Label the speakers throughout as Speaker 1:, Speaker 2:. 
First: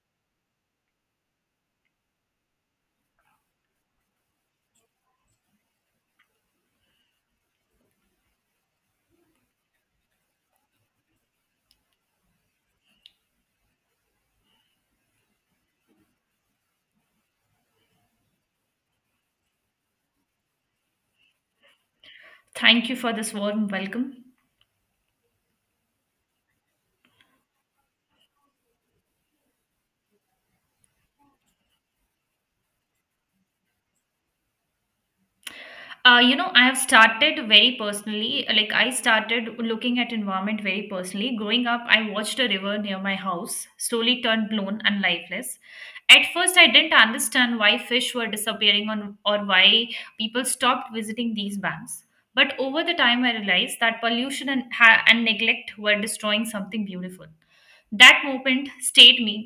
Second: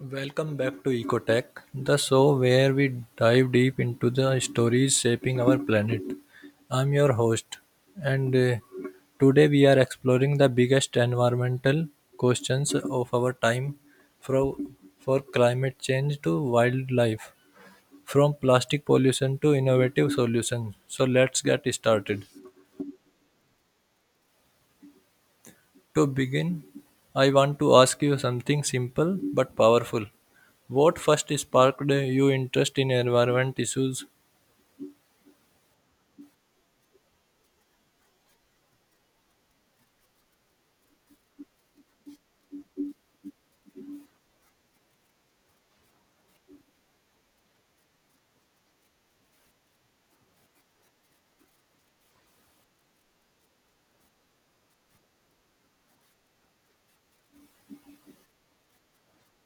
Speaker 1: Welcome back to Ecotech, the show where we dive deep into the stories shaping our planet. I'm your host, and today we are exploring the biggest environmental questions of our time from for climate change to wildlife, from plastic pollution to innovative solutions. So let's get started.
Speaker 2: Thank you for this warm welcome.
Speaker 1: To begin, I want to ask you something simple but powerful. What first sparked your interest in environment issues?
Speaker 2: You know, I have started very personally, like I started looking at environment very personally. Growing up, I watched a river near my house slowly turn blown and lifeless. At first, I didn't understand why fish were disappearing on, or why people stopped visiting these banks. But over the time, I realized that pollution and neglect were destroying something beautiful. That moment stayed me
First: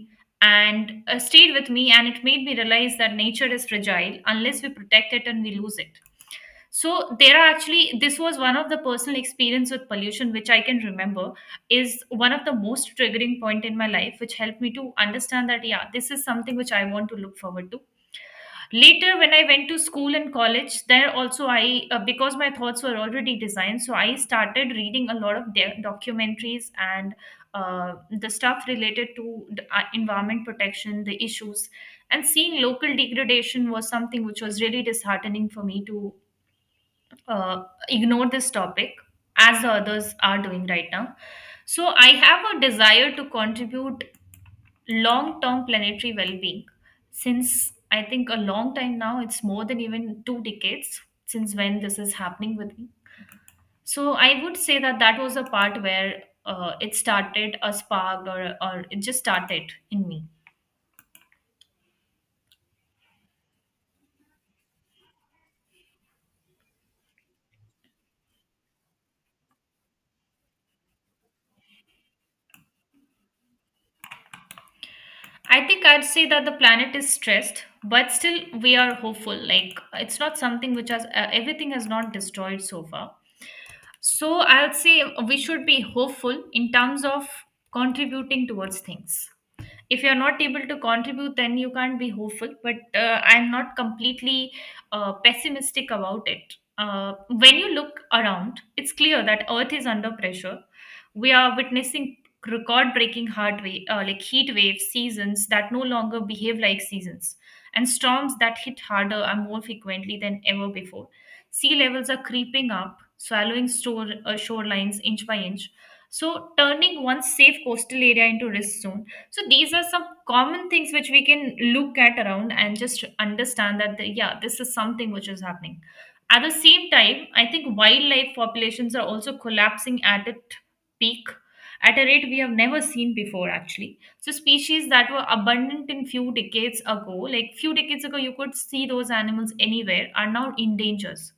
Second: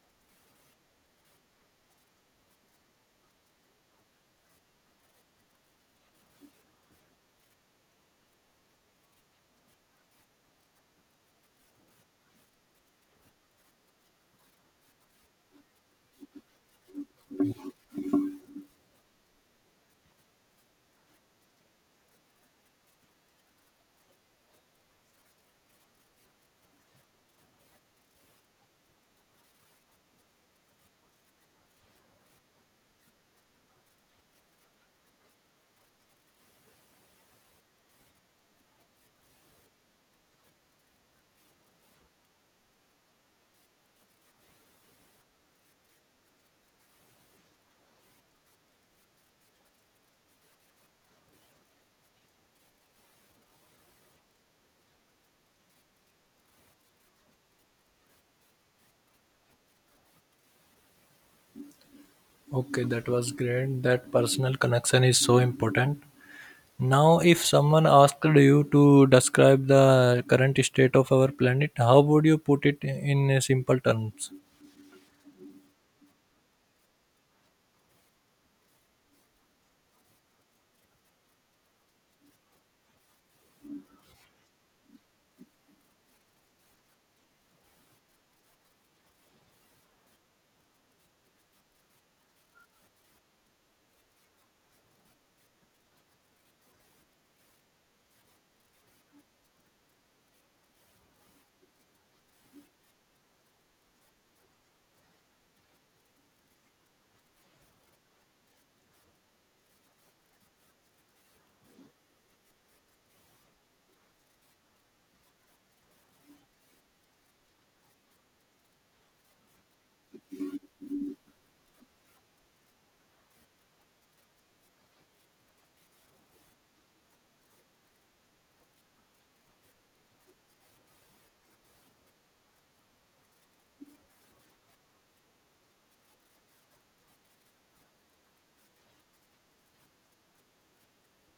Speaker 2: and stayed with me, and it made me realize that nature is fragile unless we protect it and we lose it. So there are actually, this was one of the personal experience with pollution which I can remember, is one of the most triggering point in my life, which helped me to understand that yeah, this is something which I want to look forward to. Later, when I went to school and college, there also I because my thoughts were already designed, so I started reading a lot of their documentaries and the stuff related to the environment protection, the issues. And seeing local degradation was something which was really disheartening for me to uh, ignore this topic as the others are doing right now. So I have a desire to contribute long term planetary well being. Since I think a long time now, it's more than even 2 decades since when this is happening with me. So I would say that that was a part where it started a spark, or it just started in me.
Speaker 1: Okay, that was great. That personal connection is so important. Now, if someone asked you to describe the current state of our planet, how would you put it in simple terms?
Speaker 2: I think I'd say that the planet is stressed, but still we are hopeful. Like it's not something which has everything has not destroyed so far. So I'll say we should be hopeful in terms of contributing towards things. If you're not able to contribute, then you can't be hopeful, but I'm not completely pessimistic about it. When you look around, it's clear that earth is under pressure. We are witnessing record breaking hard wave, like heat waves, seasons that no longer behave like seasons, and storms that hit harder and more frequently than ever before. Sea levels are creeping up, swallowing shorelines inch by inch, so turning one safe coastal area into risk zone. So these are some common things which we can look at around and just understand that yeah, this is something which is happening. At the same time, I think wildlife populations are also collapsing at its peak, at a rate we have never seen before. Actually, so species that were abundant in few decades ago, like few decades ago you could see those animals anywhere, are now in dangers.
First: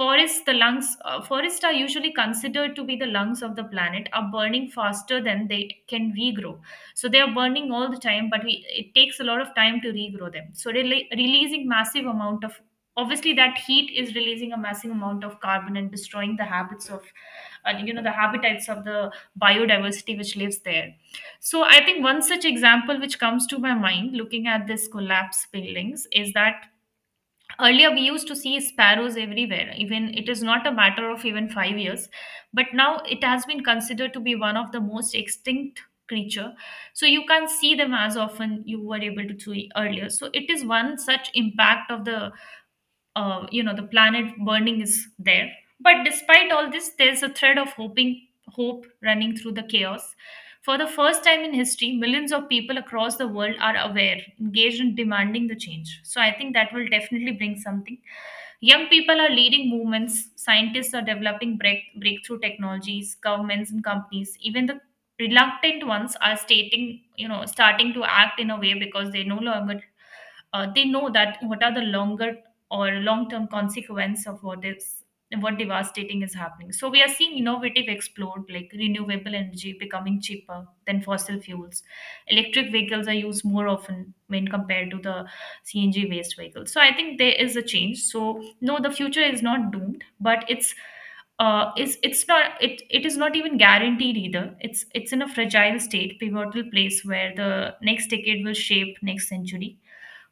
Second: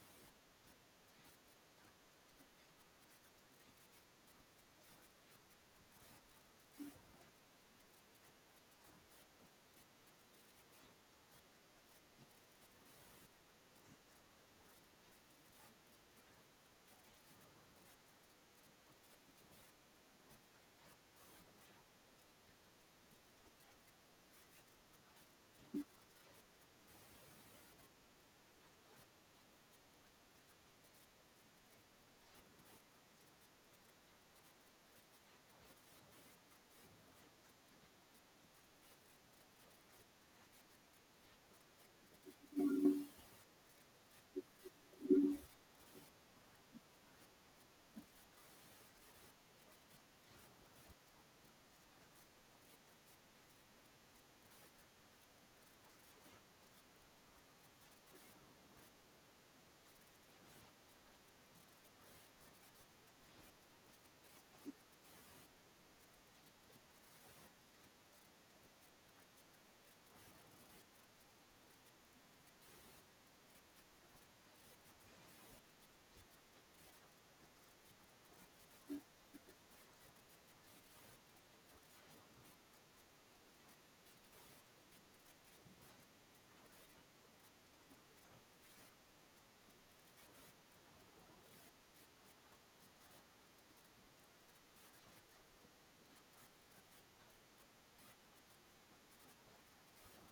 Speaker 2: Forests, the lungs, forests are usually considered to be the lungs of the planet, are burning faster than they can regrow. So they are burning all the time, but we, it takes a lot of time to regrow them. So releasing massive amount of, obviously that heat is releasing a massive amount of carbon, and destroying the habits of, you know, the habitats of the biodiversity which lives there. So I think one such example which comes to my mind looking at this collapse buildings is that earlier we used to see sparrows everywhere, even it is not a matter of even 5 years, but now it has been considered to be one of the most extinct creature. So you can't see them as often you were able to see earlier. So it is one such impact of the you know, the planet burning is there. But despite all this, there's a thread of hoping hope running through the chaos. For the first time in history, millions of people across the world are aware, engaged in demanding the change, so I think that will definitely bring something. Young people are leading movements, scientists are developing breakthrough technologies, governments and companies, even the reluctant ones, are stating, you know, starting to act in a way, because they no longer, they know that what are the longer or long-term consequence of what is, what devastating is happening. So we are seeing innovative explored, like renewable energy becoming cheaper than fossil fuels. Electric vehicles are used more often when compared to the CNG based vehicles. So I think there is a change. So no, the future is not doomed, but it's is it's not, it is not even guaranteed either. It's in a fragile state, pivotal place where the next decade will shape next century,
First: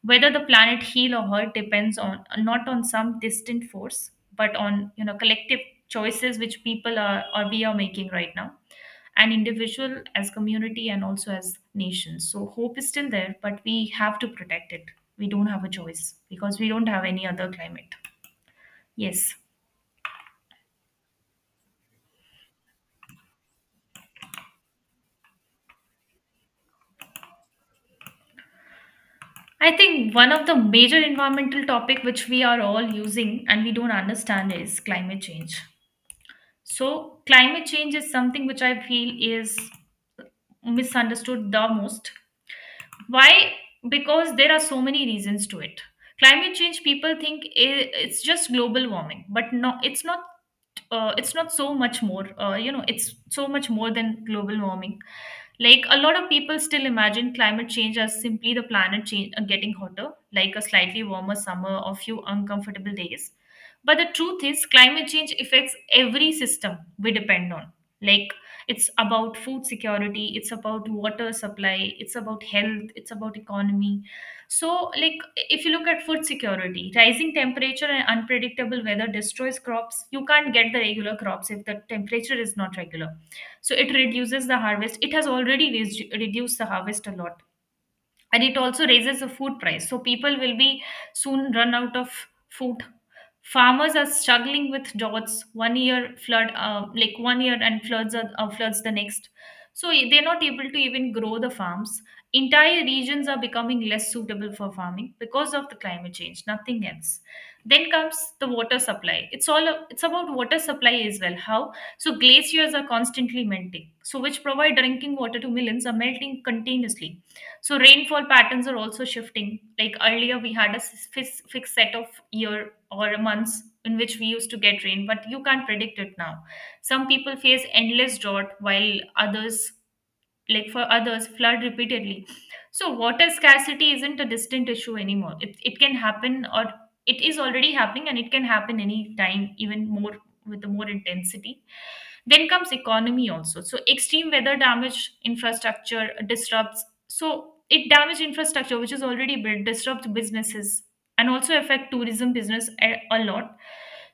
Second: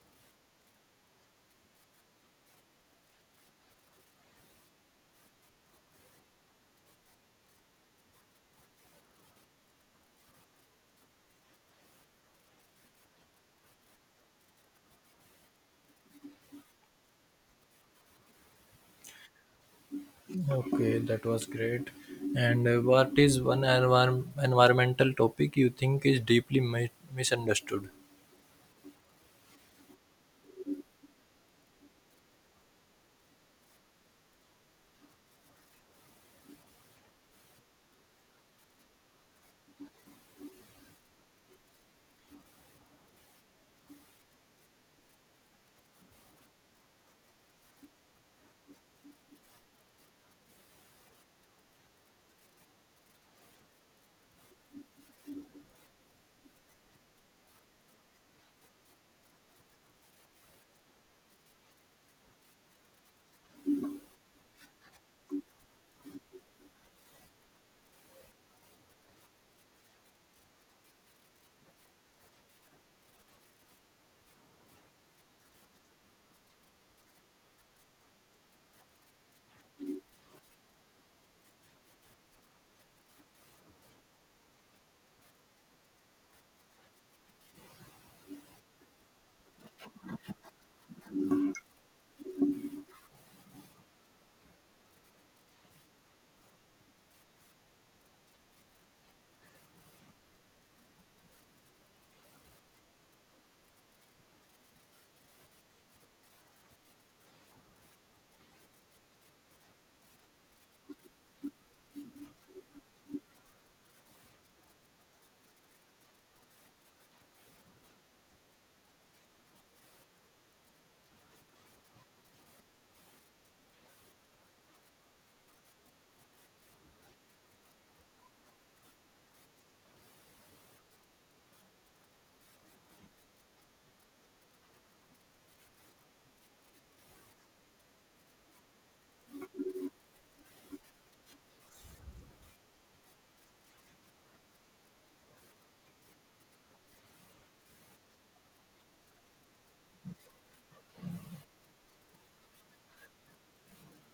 Speaker 2: whether the planet heal or hurt depends on, not on some distant force, but on, you know, collective choices which people are, or we are making right now, and individual as community and also as nations. So hope is still there, but we have to protect it. We don't have a choice because we don't have any other climate. Yes.
Speaker 1: Okay, that was great. And what is one environmental topic you think is deeply misunderstood?
Speaker 2: I think one of the major environmental topic which we are all using and we don't understand is climate change. So climate change is something which I feel is misunderstood the most. Why? Because there are so many reasons to it. Climate change, people think it's just global warming, but no, it's not, it's not so much more, you know, it's so much more than global warming. Like a lot of people still imagine climate change as simply the planet getting hotter, like a slightly warmer summer or few uncomfortable days. But the truth is, climate change affects every system we depend on. Like, it's about food security, it's about water supply, it's about health, it's about economy. So, like, if you look at food security, rising temperature and unpredictable weather destroys crops. You can't get the regular crops if the temperature is not regular. So it reduces the harvest. It has already reduced the harvest a lot, and it also raises the food price, so people will be soon run out of food. Farmers are struggling with droughts 1 year, flood like 1 year, and floods are, floods the next, so they're not able to even grow the farms. Entire regions are becoming less suitable for farming because of the climate change, nothing else. Then comes the water supply. It's all it's about water supply as well. How? So glaciers are constantly melting, so which provide drinking water to millions are melting continuously. So rainfall patterns are also shifting. Like earlier, we had a fixed set of year or months in which we used to get rain, but you can't predict it now. Some people face endless drought, while others, like for others, flood repeatedly. So water scarcity isn't a distant issue anymore. It can happen, or it is already happening, and it can happen any time, even more with the more intensity. Then comes economy also. So extreme weather damage infrastructure disrupts, so it damages infrastructure which is already built, disrupts businesses, and also affect tourism business a lot.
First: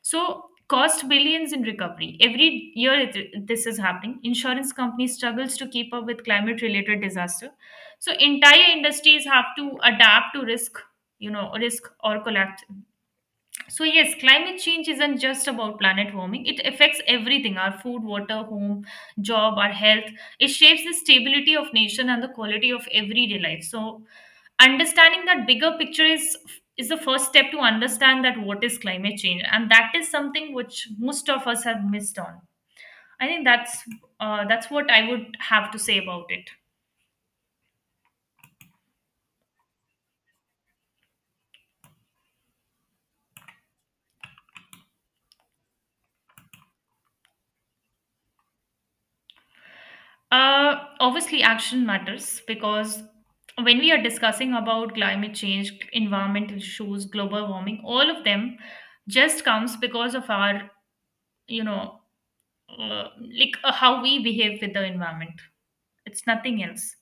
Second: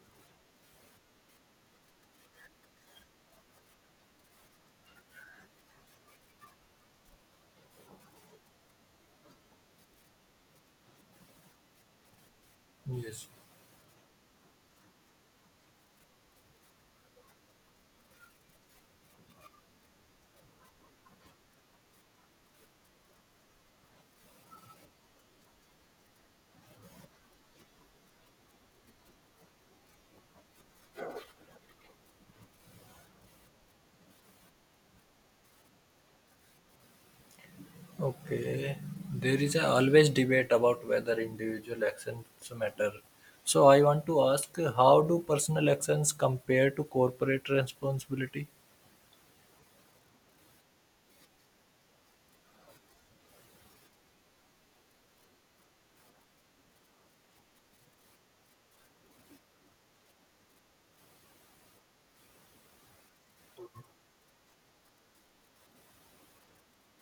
Speaker 2: So cost billions in recovery every year. It, this is happening. Insurance company struggles to keep up with climate-related disaster. So entire industries have to adapt to risk, you know, risk or collapse.
Speaker 1: Yes.
Speaker 2: So, yes, climate change isn't just about planet warming. It affects everything: our food, water, home, job, our health. It shapes the stability of nation and the quality of everyday life. So, understanding that bigger picture is the first step to understand that what is climate change, and that is something which most of us have missed on. I think that's what I would have to say about it.
Speaker 1: Okay, there is a always debate about whether individual actions matter. So I want to ask, how do personal actions compare to corporate responsibility?
Speaker 2: Obviously, action matters, because when we are discussing about climate change, environmental issues, global warming, all of them just comes because of our, you know, uh, like how we behave with the environment. It's nothing else.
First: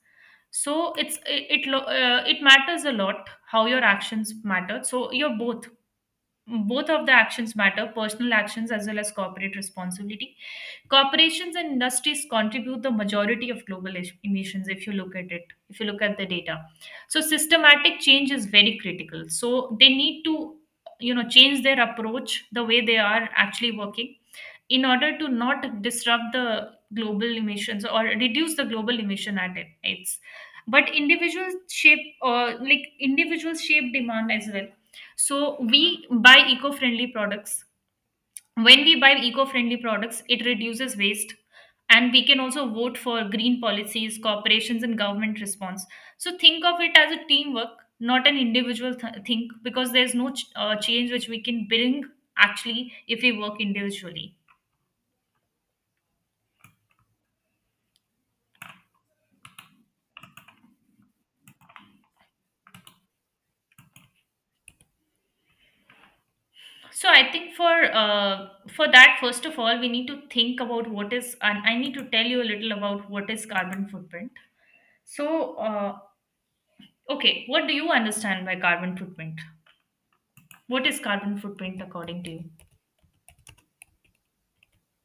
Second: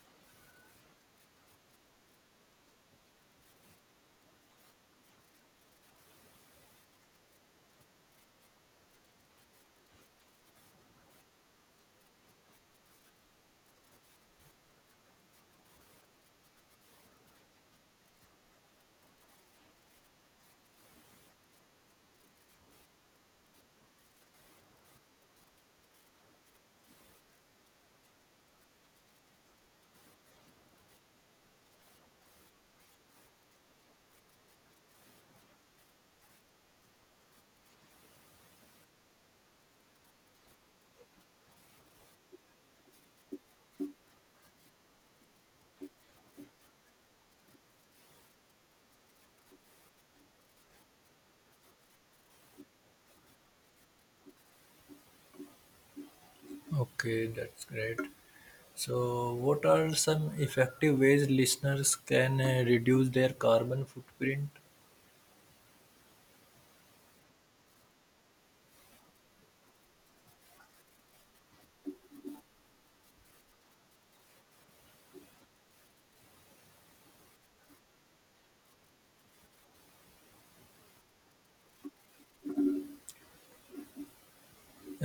Speaker 2: So it's it matters a lot how your actions matter. So you're both, both of the actions matter, personal actions as well as corporate responsibility. Corporations and industries contribute the majority of global emissions, if you look at it, if you look at the data. So systematic change is very critical, so they need to, you know, change their approach, the way they are actually working, in order to not disrupt the global emissions or reduce the global emission at its. But individuals shape, like individuals shape demand as well. So we buy eco-friendly products. When we buy eco-friendly products, it reduces waste, and we can also vote for green policies, corporations and government response. So think of it as a teamwork, not an individual think, because there's no change which we can bring, actually, if we work individually.
Speaker 1: Okay, that's great. So, what are some effective ways listeners can reduce their carbon footprint?
Speaker 2: So I think uh, for that, first of all, we need to think about what is, and I need to tell you a little about what is carbon footprint. So, okay, what do you understand by carbon footprint? What is carbon footprint according to you?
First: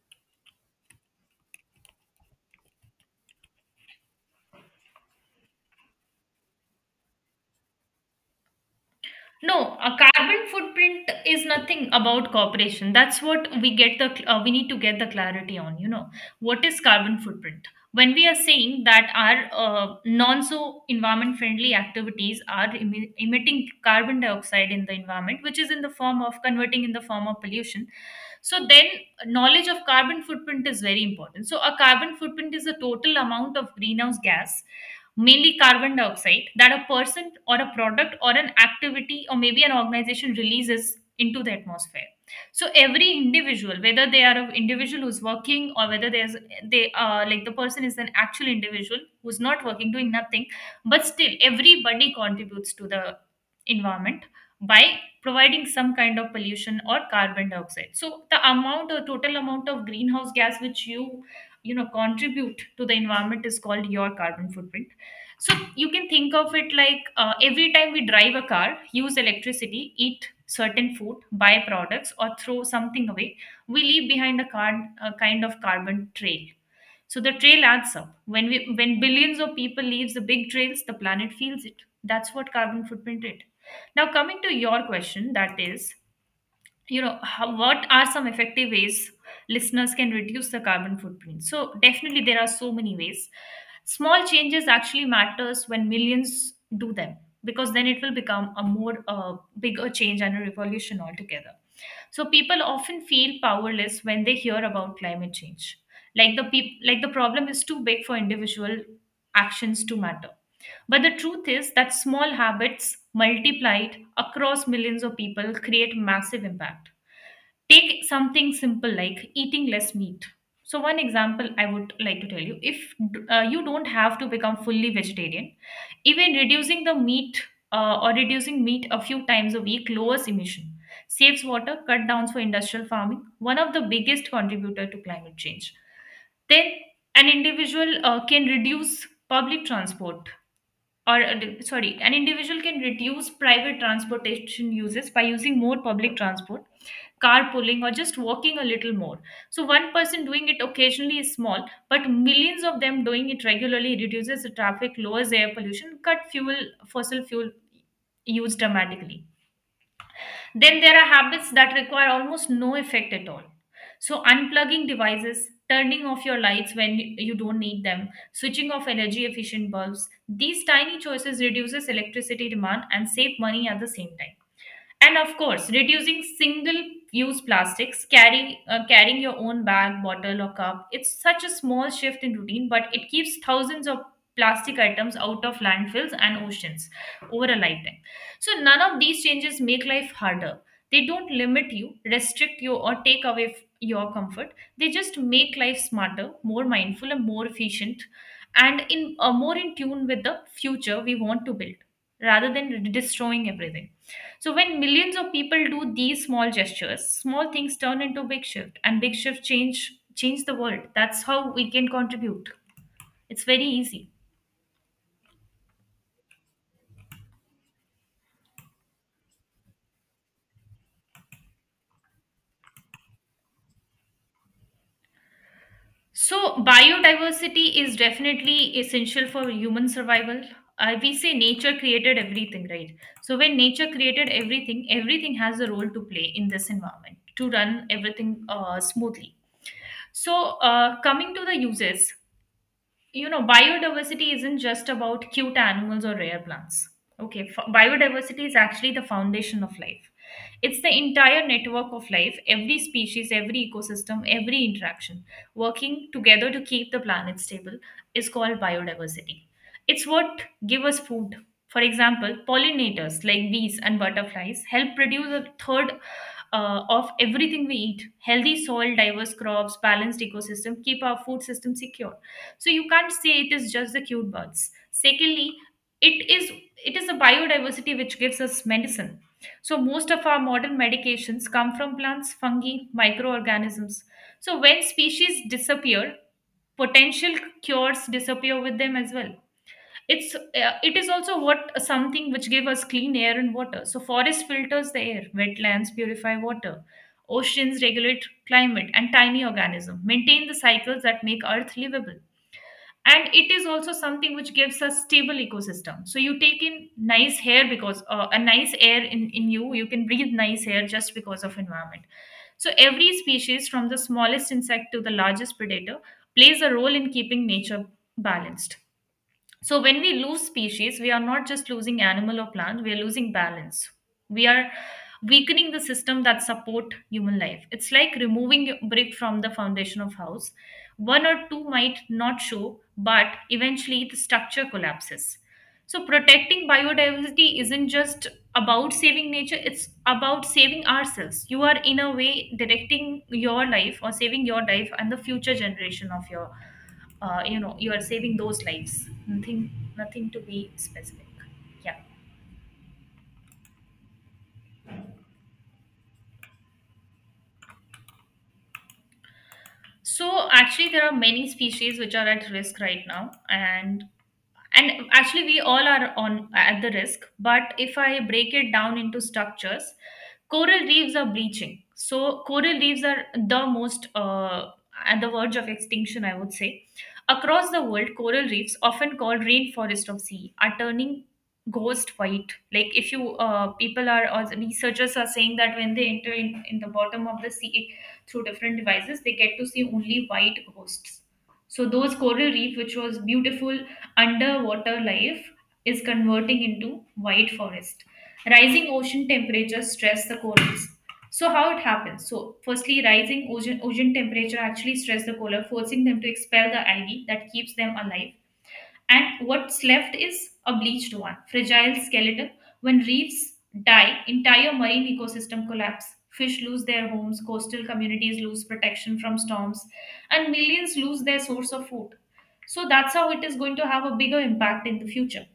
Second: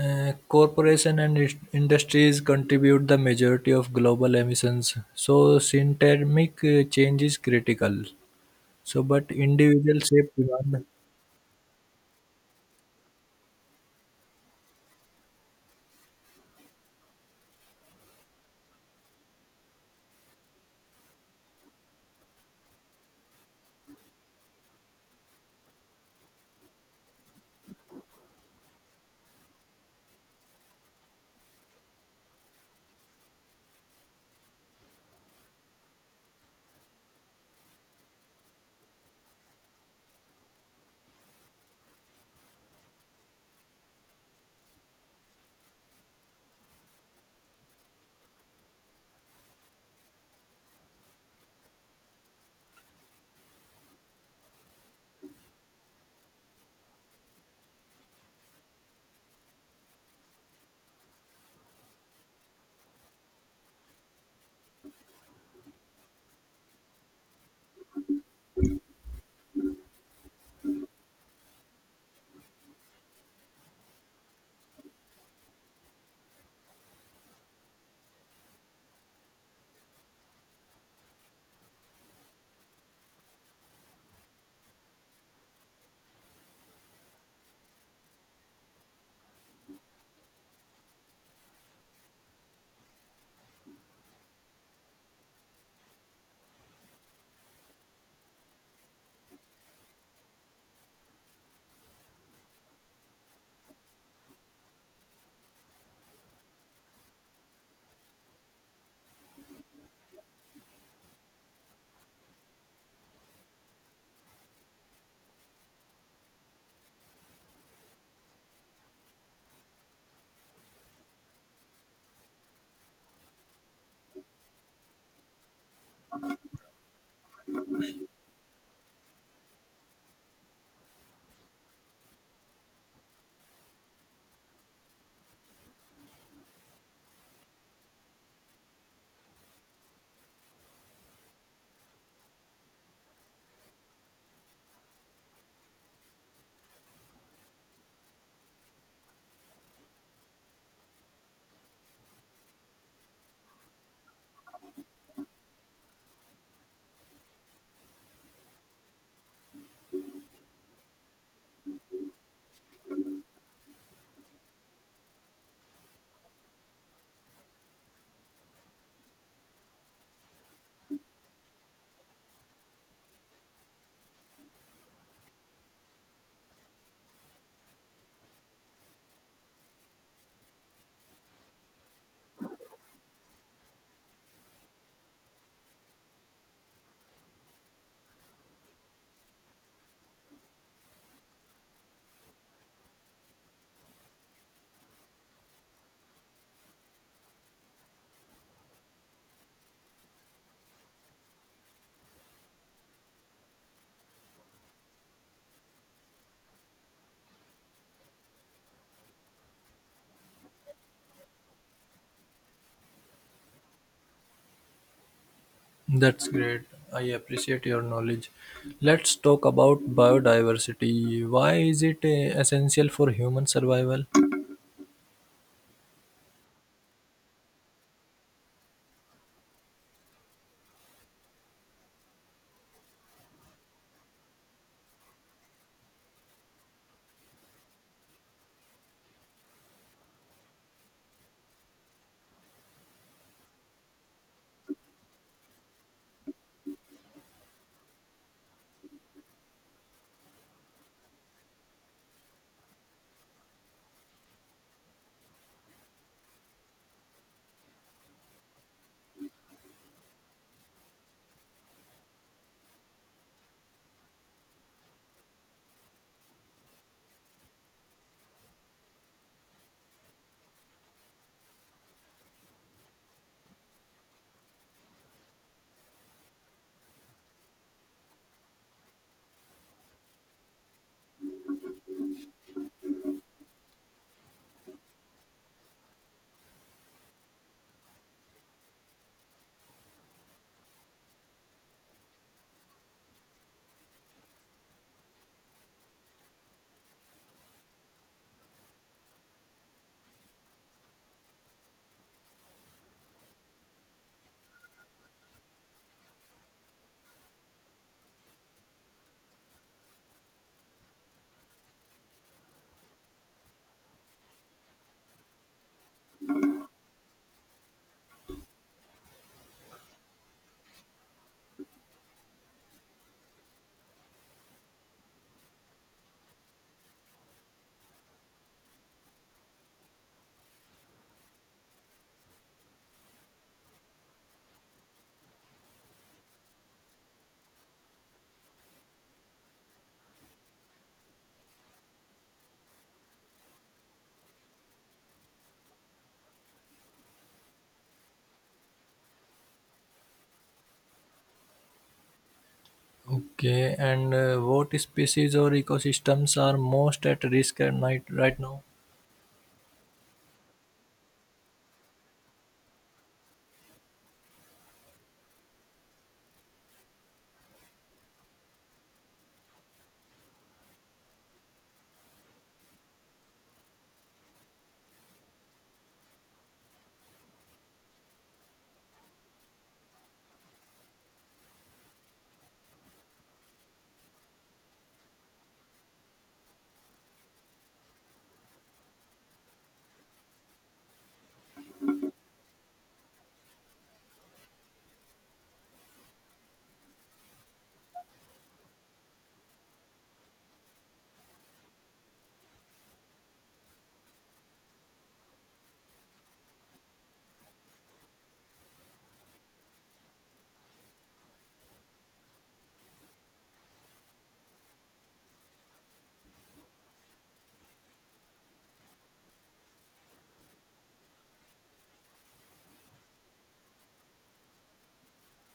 Speaker 1: Corporation and industries contribute the majority of global emissions, so synthermic change is critical. So, but
Speaker 2: No, a
Speaker 1: individual shape
Speaker 2: carbon
Speaker 1: demand.
Speaker 2: footprint is nothing about corporation. That's what we get the we need to get the clarity on. You know, what is carbon footprint? When we are saying that our non so environment friendly activities are emitting carbon dioxide in the environment, which is in the form of converting in the form of pollution. So then, knowledge of carbon footprint is very important. So a carbon footprint is the total amount of greenhouse gas, mainly carbon dioxide, that a person or a product or an activity or maybe an organization releases into the atmosphere. So every individual, whether they are an individual who's working or whether there's they like, the person is an actual individual who's not working, doing nothing, but still everybody contributes to the environment by providing some kind of pollution or carbon dioxide. So the amount or total amount of greenhouse gas which you know, contribute to the environment is called your carbon footprint. So you can think of it like, every time we drive a car, use electricity, eat certain food, buy products, or throw something away, we leave behind a, a kind of carbon trail. So the trail adds up when we when billions of people leaves the big trails, the planet feels it. That's what carbon footprint did. Now coming to your question, that is, you know, how, what are some effective ways listeners can reduce the carbon footprint? So definitely there are so many ways. Small changes actually matters when millions do them, because then it will become a more bigger change and a revolution altogether. So people often feel powerless when they hear about climate change, like like the problem is too big for individual actions to matter, but the truth is that small habits multiplied across millions of people create massive impact. Take something simple like eating less meat. So, one example I would like to tell you, if you don't have to become fully vegetarian, even reducing the meat or reducing meat a few times a week lowers emission, saves water, cut downs for industrial farming, one of the biggest contributor to climate change. Then an individual can reduce public transport, or sorry, an individual can reduce private transportation uses by using more public transport, carpooling, or just walking a little more. So, one person doing it occasionally is small, but millions of them doing it regularly reduces the traffic, lowers air pollution, cut fuel, fossil fuel use dramatically. Then there are habits that require almost no effect at all. So, unplugging devices, turning off your lights when you don't need them, switching off energy efficient bulbs, these tiny choices reduces electricity demand and save money at the same time. And of course, reducing single use plastics, carrying your own bag, bottle, or cup, it's such a small shift in routine, but it keeps thousands of plastic items out of landfills and oceans over a lifetime. So none of these changes make life harder. They don't limit you, restrict you, or take away your comfort. They just make life smarter, more mindful, and more efficient, and in more in tune with the future we want to build, rather than destroying everything. So when millions of people do these small gestures, small things turn into big shift, and big shift change the world. That's how we can contribute. It's very easy.
Speaker 1: That's great. I appreciate your knowledge. Let's talk about biodiversity. Why is it essential for human survival?
Speaker 2: So biodiversity is definitely essential for human survival. We say nature created everything, right? So when nature created everything, everything has a role to play in this environment to run everything smoothly. So, coming to the uses, you know, biodiversity isn't just about cute animals or rare plants. Biodiversity is actually the foundation of life. It's the entire network of life, every species, every ecosystem, every interaction working together to keep the planet stable is called biodiversity. It's what give us food. For example, pollinators like bees and butterflies help produce a third of everything we eat. Healthy soil, diverse crops, balanced ecosystem keep our food system secure. So you can't say it is just the cute birds. Secondly, it is it is the biodiversity which gives us medicine. So most of our modern medications come from plants, fungi, microorganisms. So when species disappear, potential cures disappear with them as well. It is also what something which give us clean air and water. So forest filters the air, wetlands purify water, oceans regulate climate, and tiny organism maintain the cycles that make earth livable. And it is also something which gives a stable ecosystem. So you take in nice air because a nice air in you, you can breathe nice air just because of environment. So every species, from the smallest insect to the largest predator, plays a role in keeping nature balanced. So when we lose species, we are not just losing animal or plant, we are losing balance. We are weakening the system that support human life. It's like removing a brick from the foundation of house. One or two might not show, but eventually the structure collapses. So protecting biodiversity isn't just about saving nature, it's about saving ourselves. You are in a way directing your life or saving your life and the future generation of your, you know, you are saving those lives. Nothing to be specific. Yeah.
Speaker 1: Okay, and what species or ecosystems are most at risk at night right now?
Speaker 2: So actually there are many species which are at risk right now, and actually we all are on at the risk. But if I break it down into structures, coral reefs are bleaching. So coral reefs are the most at the verge of extinction, I would say. Across the world, coral reefs, often called rainforest of sea, are turning ghost white. Like if you people are, or researchers are saying that when they enter in the bottom of the sea through different devices, they get to see only white ghosts. So those coral reef, which was beautiful underwater life, is converting into white forest. Rising ocean temperatures stress the corals. So how it happens, so firstly, rising ocean temperature actually stress the coral, forcing them to expel the algae that keeps them alive, and what's left is a bleached one, fragile skeleton. When reefs die, entire marine ecosystem collapse, fish lose their homes, coastal communities lose protection from storms, and millions lose their source of food. So that's how it is going to have a bigger impact in the future.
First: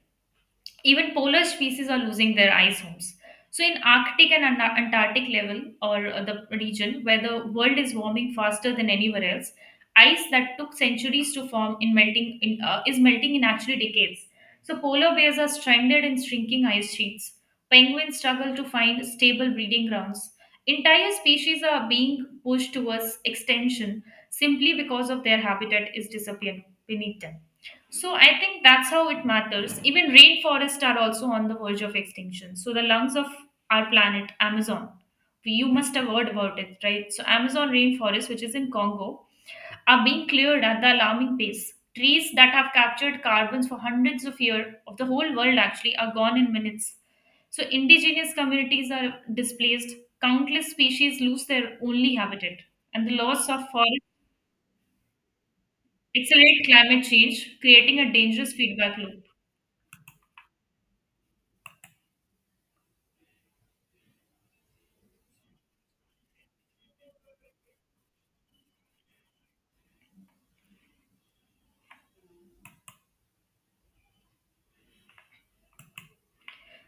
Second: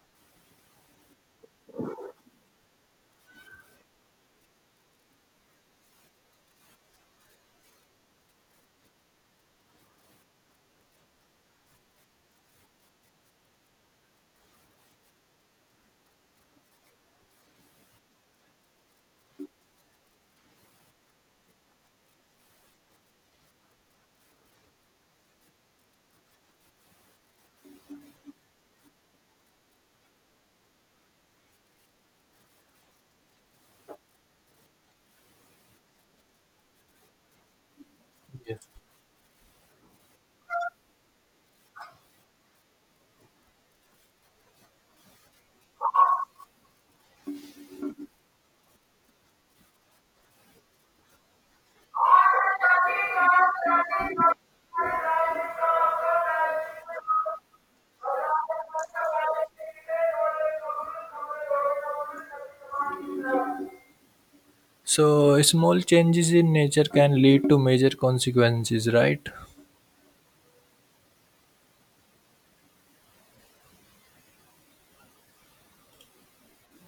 Speaker 2: Even polar species are losing their ice homes. So, in Arctic and Antarctic level, or the region where the world is warming faster than anywhere else, ice that took centuries to form in melting is melting in actually decades. So, polar bears are stranded in shrinking ice sheets. Penguins struggle to find stable breeding grounds. Entire species are being pushed towards extinction simply because of their habitat is disappearing beneath them. So I think that's how it matters. Even rainforests are also on the verge of extinction. So the lungs of our planet, Amazon, you must have heard about it, right? So Amazon rainforest, which is
Speaker 1: Yes.
Speaker 2: in Congo, are being cleared at the alarming pace. Trees that have captured carbons for hundreds of years of the whole world actually are gone in minutes. So indigenous communities are displaced. Countless species lose their only habitat, and the loss of forest accelerate climate change, creating a dangerous feedback loop.
Speaker 1: So, small changes in nature can lead to major consequences, right?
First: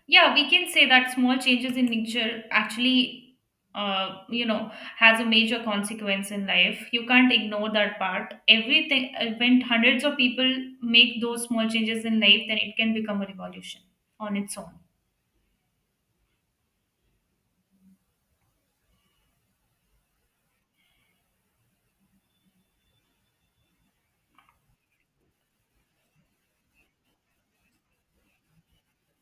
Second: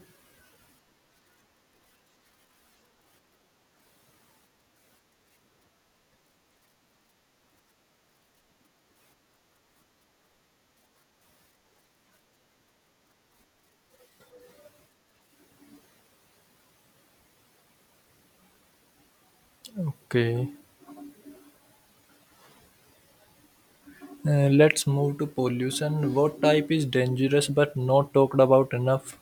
Speaker 2: Yeah, we can say that small changes in nature actually, you know, has a major consequence in life. You can't ignore that part. Everything, when hundreds of people make those small changes in life, then it can become a revolution on its own.
Speaker 1: Okay. Let's move to pollution. What type is dangerous but not talked about enough?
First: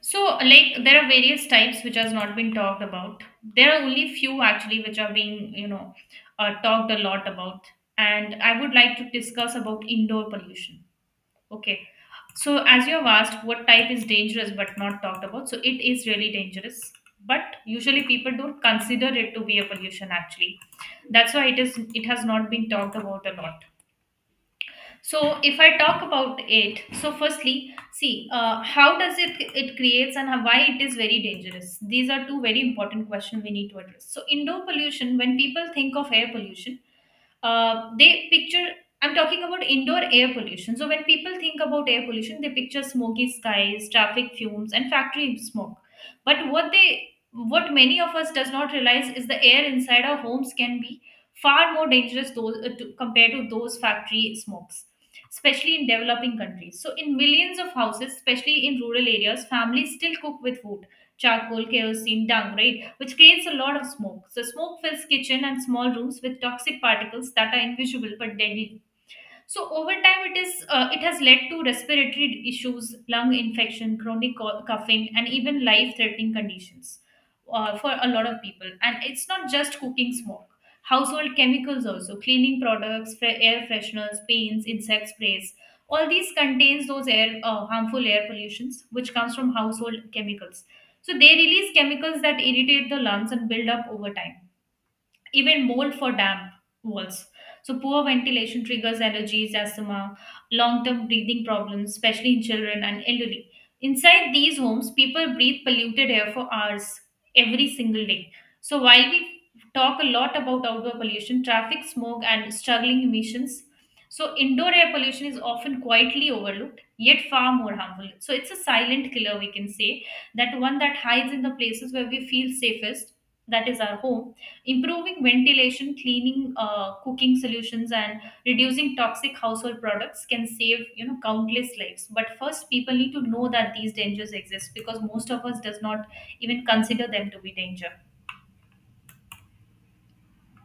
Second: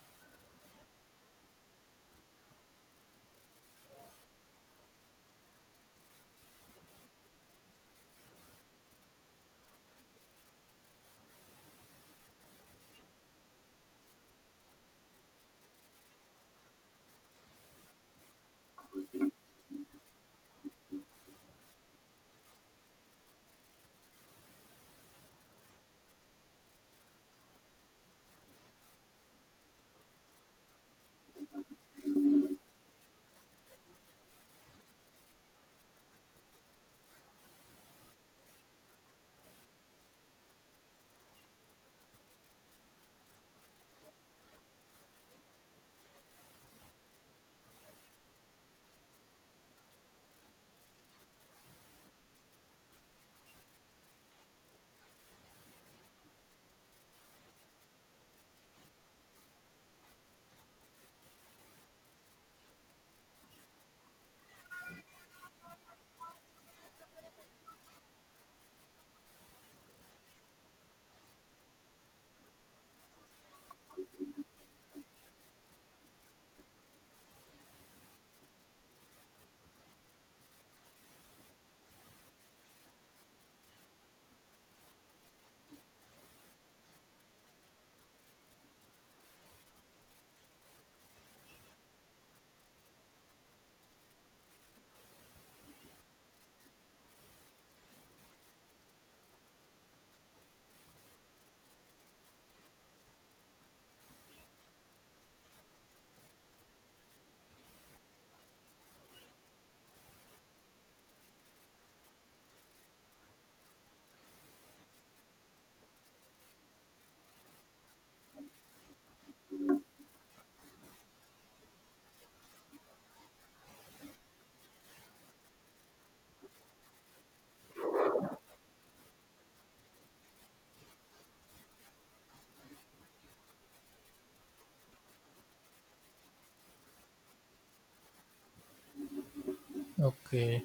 Speaker 2: So, like, there are various types which has not been talked about. There are only few actually which are being, you know, talked a lot about. And I would like to discuss about indoor pollution. Okay. So, as you have asked, what type is dangerous but not talked about? So, it is really dangerous, but usually people don't consider it to be a pollution actually. That's why it has not been talked about a lot. So if I talk about it, so firstly, see how does it creates and why it is very dangerous. These are two very important questions we need to address. So indoor pollution, when people think of air pollution, uh, they picture I'm talking about indoor air pollution. So when people think about air pollution, they picture smoky skies, traffic fumes, and factory smoke. But what many of us does not realize is the air inside our homes can be far more dangerous those, compared to those factory smokes, especially in developing countries. So, in millions of houses, especially in rural areas, families still cook with wood, charcoal, kerosene, dung, right? Which creates a lot of smoke. So, smoke fills kitchen and small rooms with toxic particles that are invisible but deadly. So over time, it has led to respiratory issues, lung infection, chronic coughing, and even life-threatening conditions for a lot of people. And it's not just cooking smoke; household chemicals also, cleaning products, air fresheners, paints, insect sprays. All these contains those air harmful air pollutions, which comes from household chemicals. So they release chemicals that irritate the lungs and build up over time, even mold for damp walls. So poor ventilation triggers allergies, asthma, long-term breathing problems, especially in children and elderly. Inside these homes, people breathe polluted air for hours every single day. So while we talk a lot about outdoor pollution, traffic, smoke, and struggling emissions, so indoor air pollution is often quietly overlooked, yet far more harmful. So it's a silent killer, we can say, that one that hides in the places where we feel safest, that is our home. Improving ventilation, cleaning cooking solutions, and reducing toxic household products can save countless lives. But first, people need to know that these dangers exist because most of us does not even consider them to be danger.
Speaker 1: Okay.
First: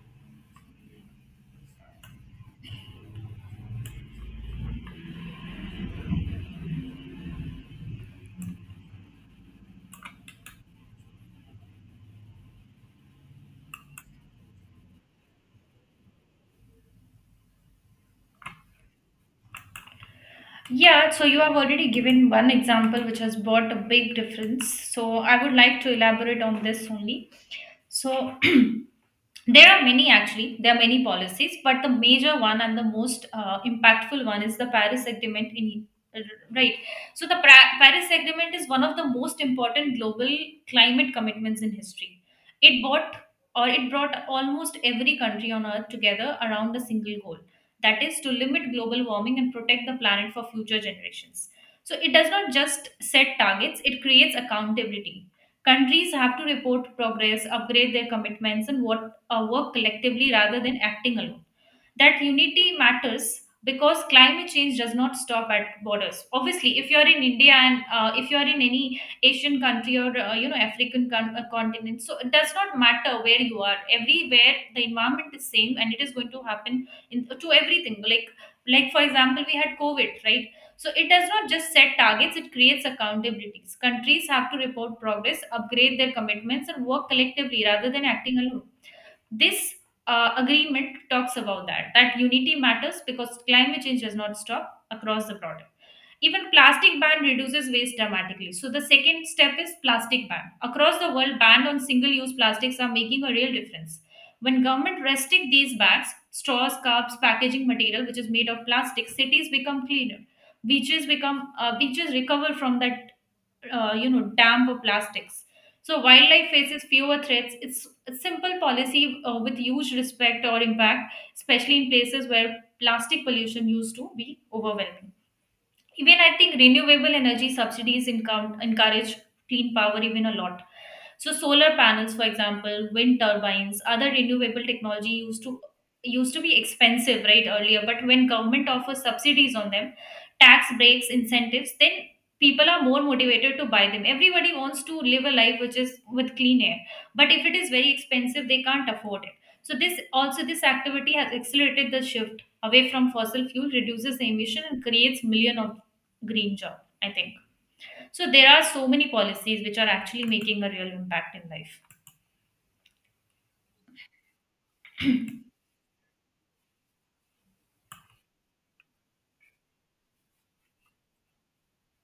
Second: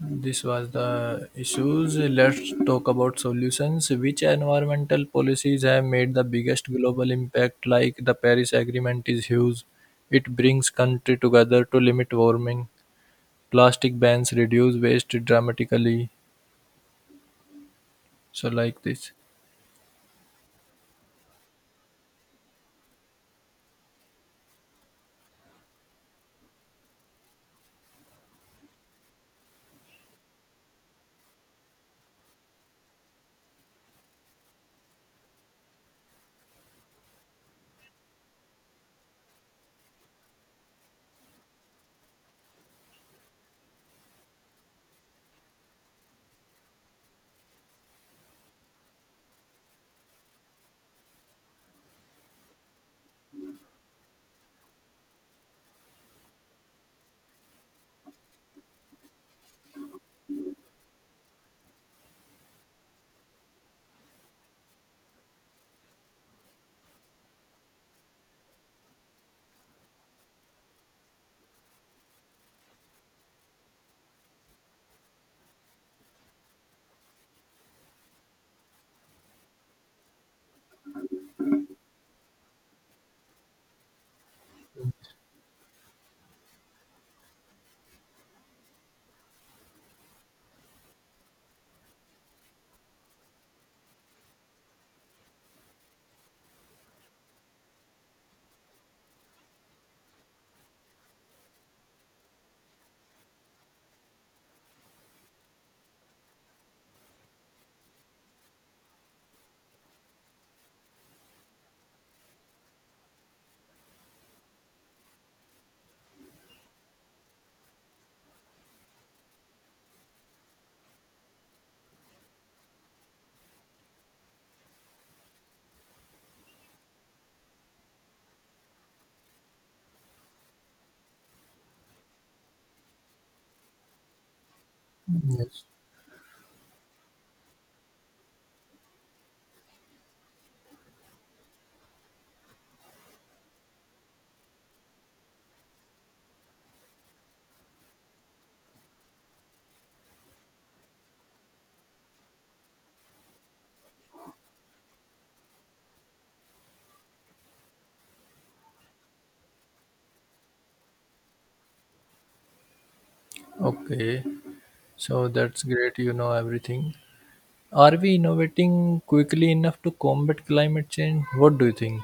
Speaker 1: This was the issues. Let's talk about solutions. Which environmental policies have made the biggest global impact, like the Paris Agreement, is huge. It brings country together to limit warming. Plastic bans reduce waste dramatically. So, like this.
Speaker 2: Yeah, so you have already given one example which has brought a big difference. So I would like to elaborate on this only. So there are many actually. There are many policies, but the major one and the most impactful one is the Paris Agreement in uh, right. So the Paris Agreement is one of the most important global climate commitments in history. It brought it brought almost every country on earth together around a single goal. That is to limit global warming and protect the planet for future generations. So it does not just set targets, it creates accountability. Countries have to report progress, upgrade their commitments, and what work collectively rather than acting alone. That unity matters because climate change does not stop at borders. Obviously, if you're in India and if you're in any Asian country or African continent, so it does not matter where you are. Everywhere the environment is same, and it is going to happen to everything. Like for example, we had COVID, right? So it does not just set targets; it creates accountabilities. Countries have to report progress, upgrade their commitments, and work collectively rather than acting alone. This agreement talks about that that unity matters because climate change does not stop across the product. Even plastic ban reduces waste dramatically, so the second step is plastic ban across the world. Ban on single use plastics are making a real difference. When government restrict these bags, straws, cups, packaging material which is made of plastic, cities become cleaner, beaches become beaches recover from that damp for plastics. So wildlife faces fewer threats. It's a simple policy with huge respect or impact, especially in places where plastic pollution used to be overwhelming. Even I think renewable energy subsidies encourage clean power even a lot. So solar panels for example, wind turbines, other renewable technology used to
Speaker 1: Yes.
Speaker 2: used to be expensive, right, earlier, but when government offers subsidies on them, tax breaks, incentives, then people are more motivated to buy them. Everybody wants to live a life which is with clean air, but if it is very expensive, they can't afford it. So this also, this activity has accelerated the shift away from fossil fuel, reduces the emission and creates million of green job, I think. So there are so many policies which are actually making a real impact in life.
Speaker 1: Okay. So that's great. You know everything. Are we innovating quickly enough to combat climate change? What do you think?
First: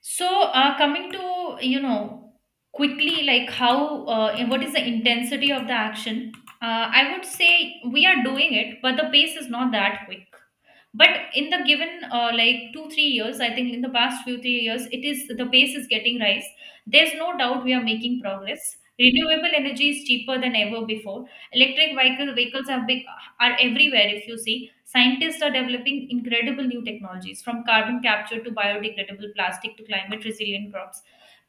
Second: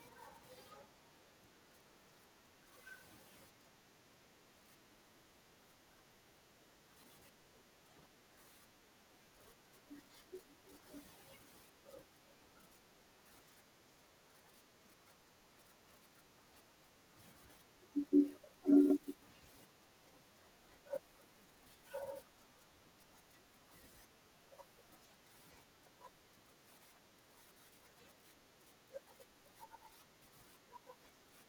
Speaker 2: So coming to you know quickly, like how and what is the intensity of the action, I would say we are doing it but the pace is not that quick. But in the given like 2 3 years, I think in the past few 3 years, it is the pace is getting rise. There's no doubt we are making progress. Renewable energy is cheaper than ever before. Electric vehicles are big, are everywhere if you see. Scientists are developing incredible new technologies from carbon capture to biodegradable plastic to climate resilient crops.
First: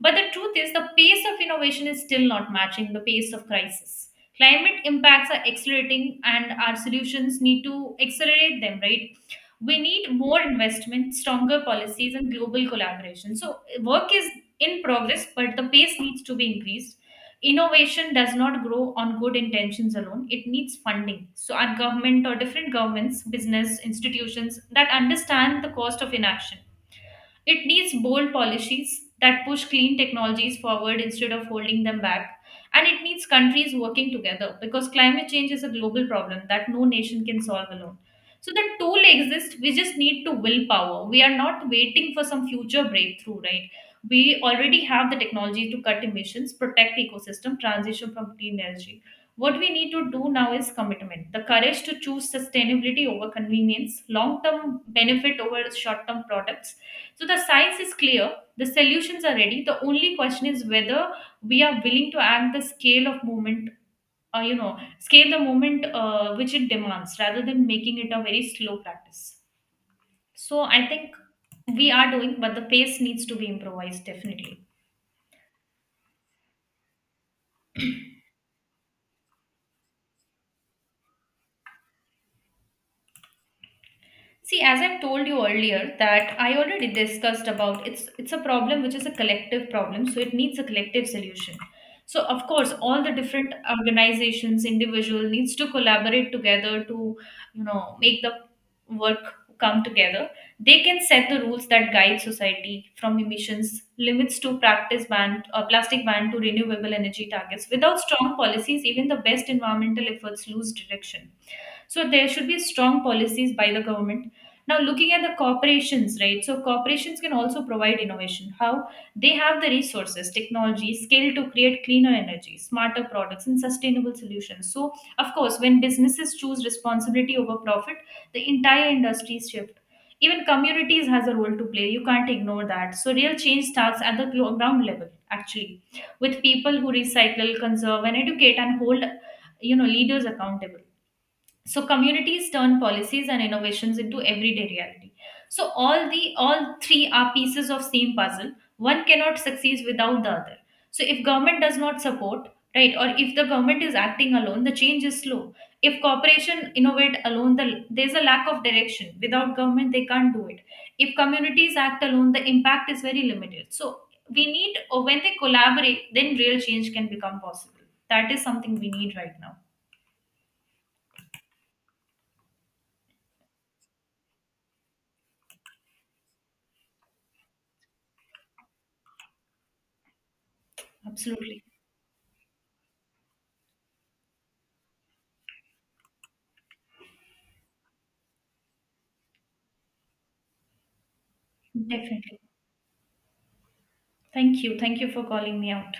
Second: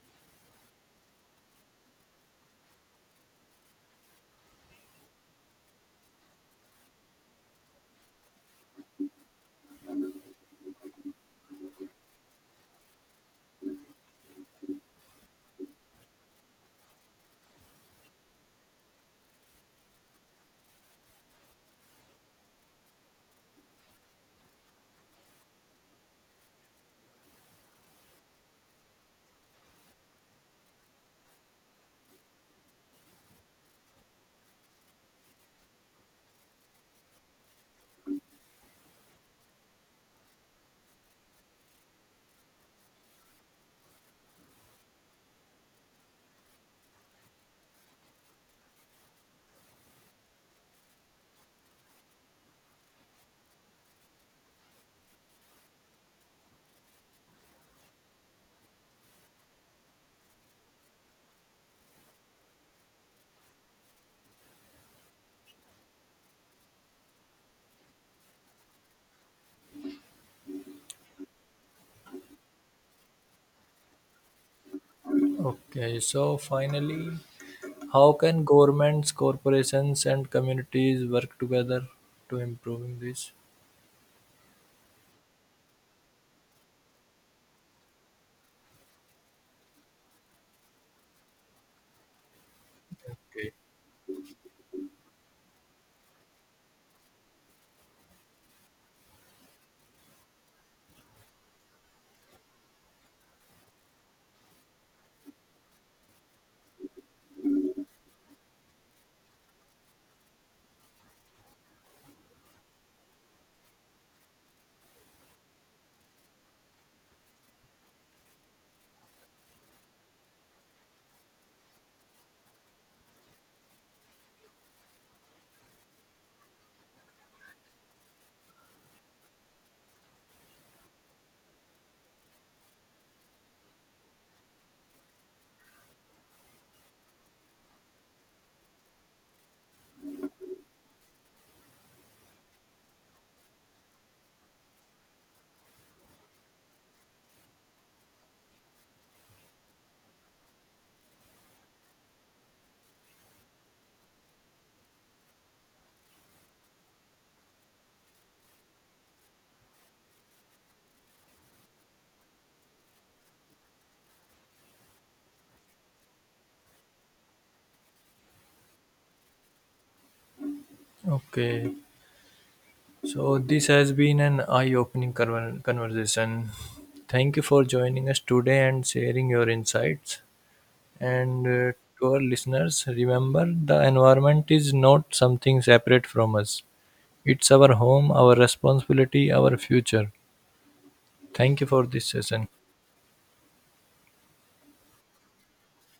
Speaker 2: But the truth is the pace of innovation is still not matching the pace of crisis. Climate impacts are accelerating and our solutions need to accelerate them, right? We need more investment, stronger policies, and global collaboration. So, work is in progress, but the pace needs to be increased. Innovation does not grow on good intentions alone, it needs funding. So, our government or different governments, business institutions that understand the cost of inaction, it needs bold policies that push clean technologies forward instead of holding them back. And it needs countries working together because climate change is a global problem that no nation can solve alone. So the tool exists, we just need to willpower. We are not waiting for some future breakthrough, right? We already have the technology to cut emissions, protect ecosystem, transition from clean energy. What we need to do now is commitment, the courage to choose sustainability over convenience, long term benefit over short term products. So the science is clear, the solutions are ready. The only question is whether we are willing to act the scale of movement, scale the movement which it demands rather than making it a very slow practice. So I think we are doing, but the pace needs to be improvised definitely.
Speaker 1: Okay, so finally, how can governments, corporations, and communities work together to improving this?
Speaker 2: See, as I've told you earlier, that I already discussed about it's a problem which is a collective problem, so it needs a collective solution. So of course, all the
Speaker 1: Okay.
Speaker 2: different organizations, individual needs to collaborate together to make the work come together. They can set the rules that guide society from emissions limits to practice ban, plastic ban to renewable energy targets. Without strong policies, even the best environmental efforts lose direction, so there should be strong policies by the government. Now, looking at the corporations, right? So corporations can also provide innovation. How? They have the resources, technology, skill to create cleaner energy, smarter products, and sustainable solutions. So, of course, when businesses choose responsibility over profit, the entire industry shift. Even communities has a role to play. You can't ignore that. So real change starts at the ground level, actually, with people who recycle, conserve, and educate, and hold, leaders accountable. So communities turn policies and innovations into everyday reality. So all the all three are pieces of same puzzle. One cannot succeed without the other. So if government does not support, right, or if the government is acting alone, the change is slow. If corporation innovate alone, the, there's a lack of direction without government, they can't do it. If communities act alone, the impact is very limited. So we need, or when they collaborate, then real change can become possible. That is something we need right now.
Speaker 1: Okay, so this has been an eye-opening conversation. Thank you for joining us today and sharing your insights. And
Speaker 2: Absolutely.
Speaker 1: uh, to our listeners, remember the environment is not something separate from us. It's our home, our responsibility, our future. Thank you for this
Speaker 2: Definitely.
Speaker 1: session.
Speaker 2: Thank you. Thank you for calling me out.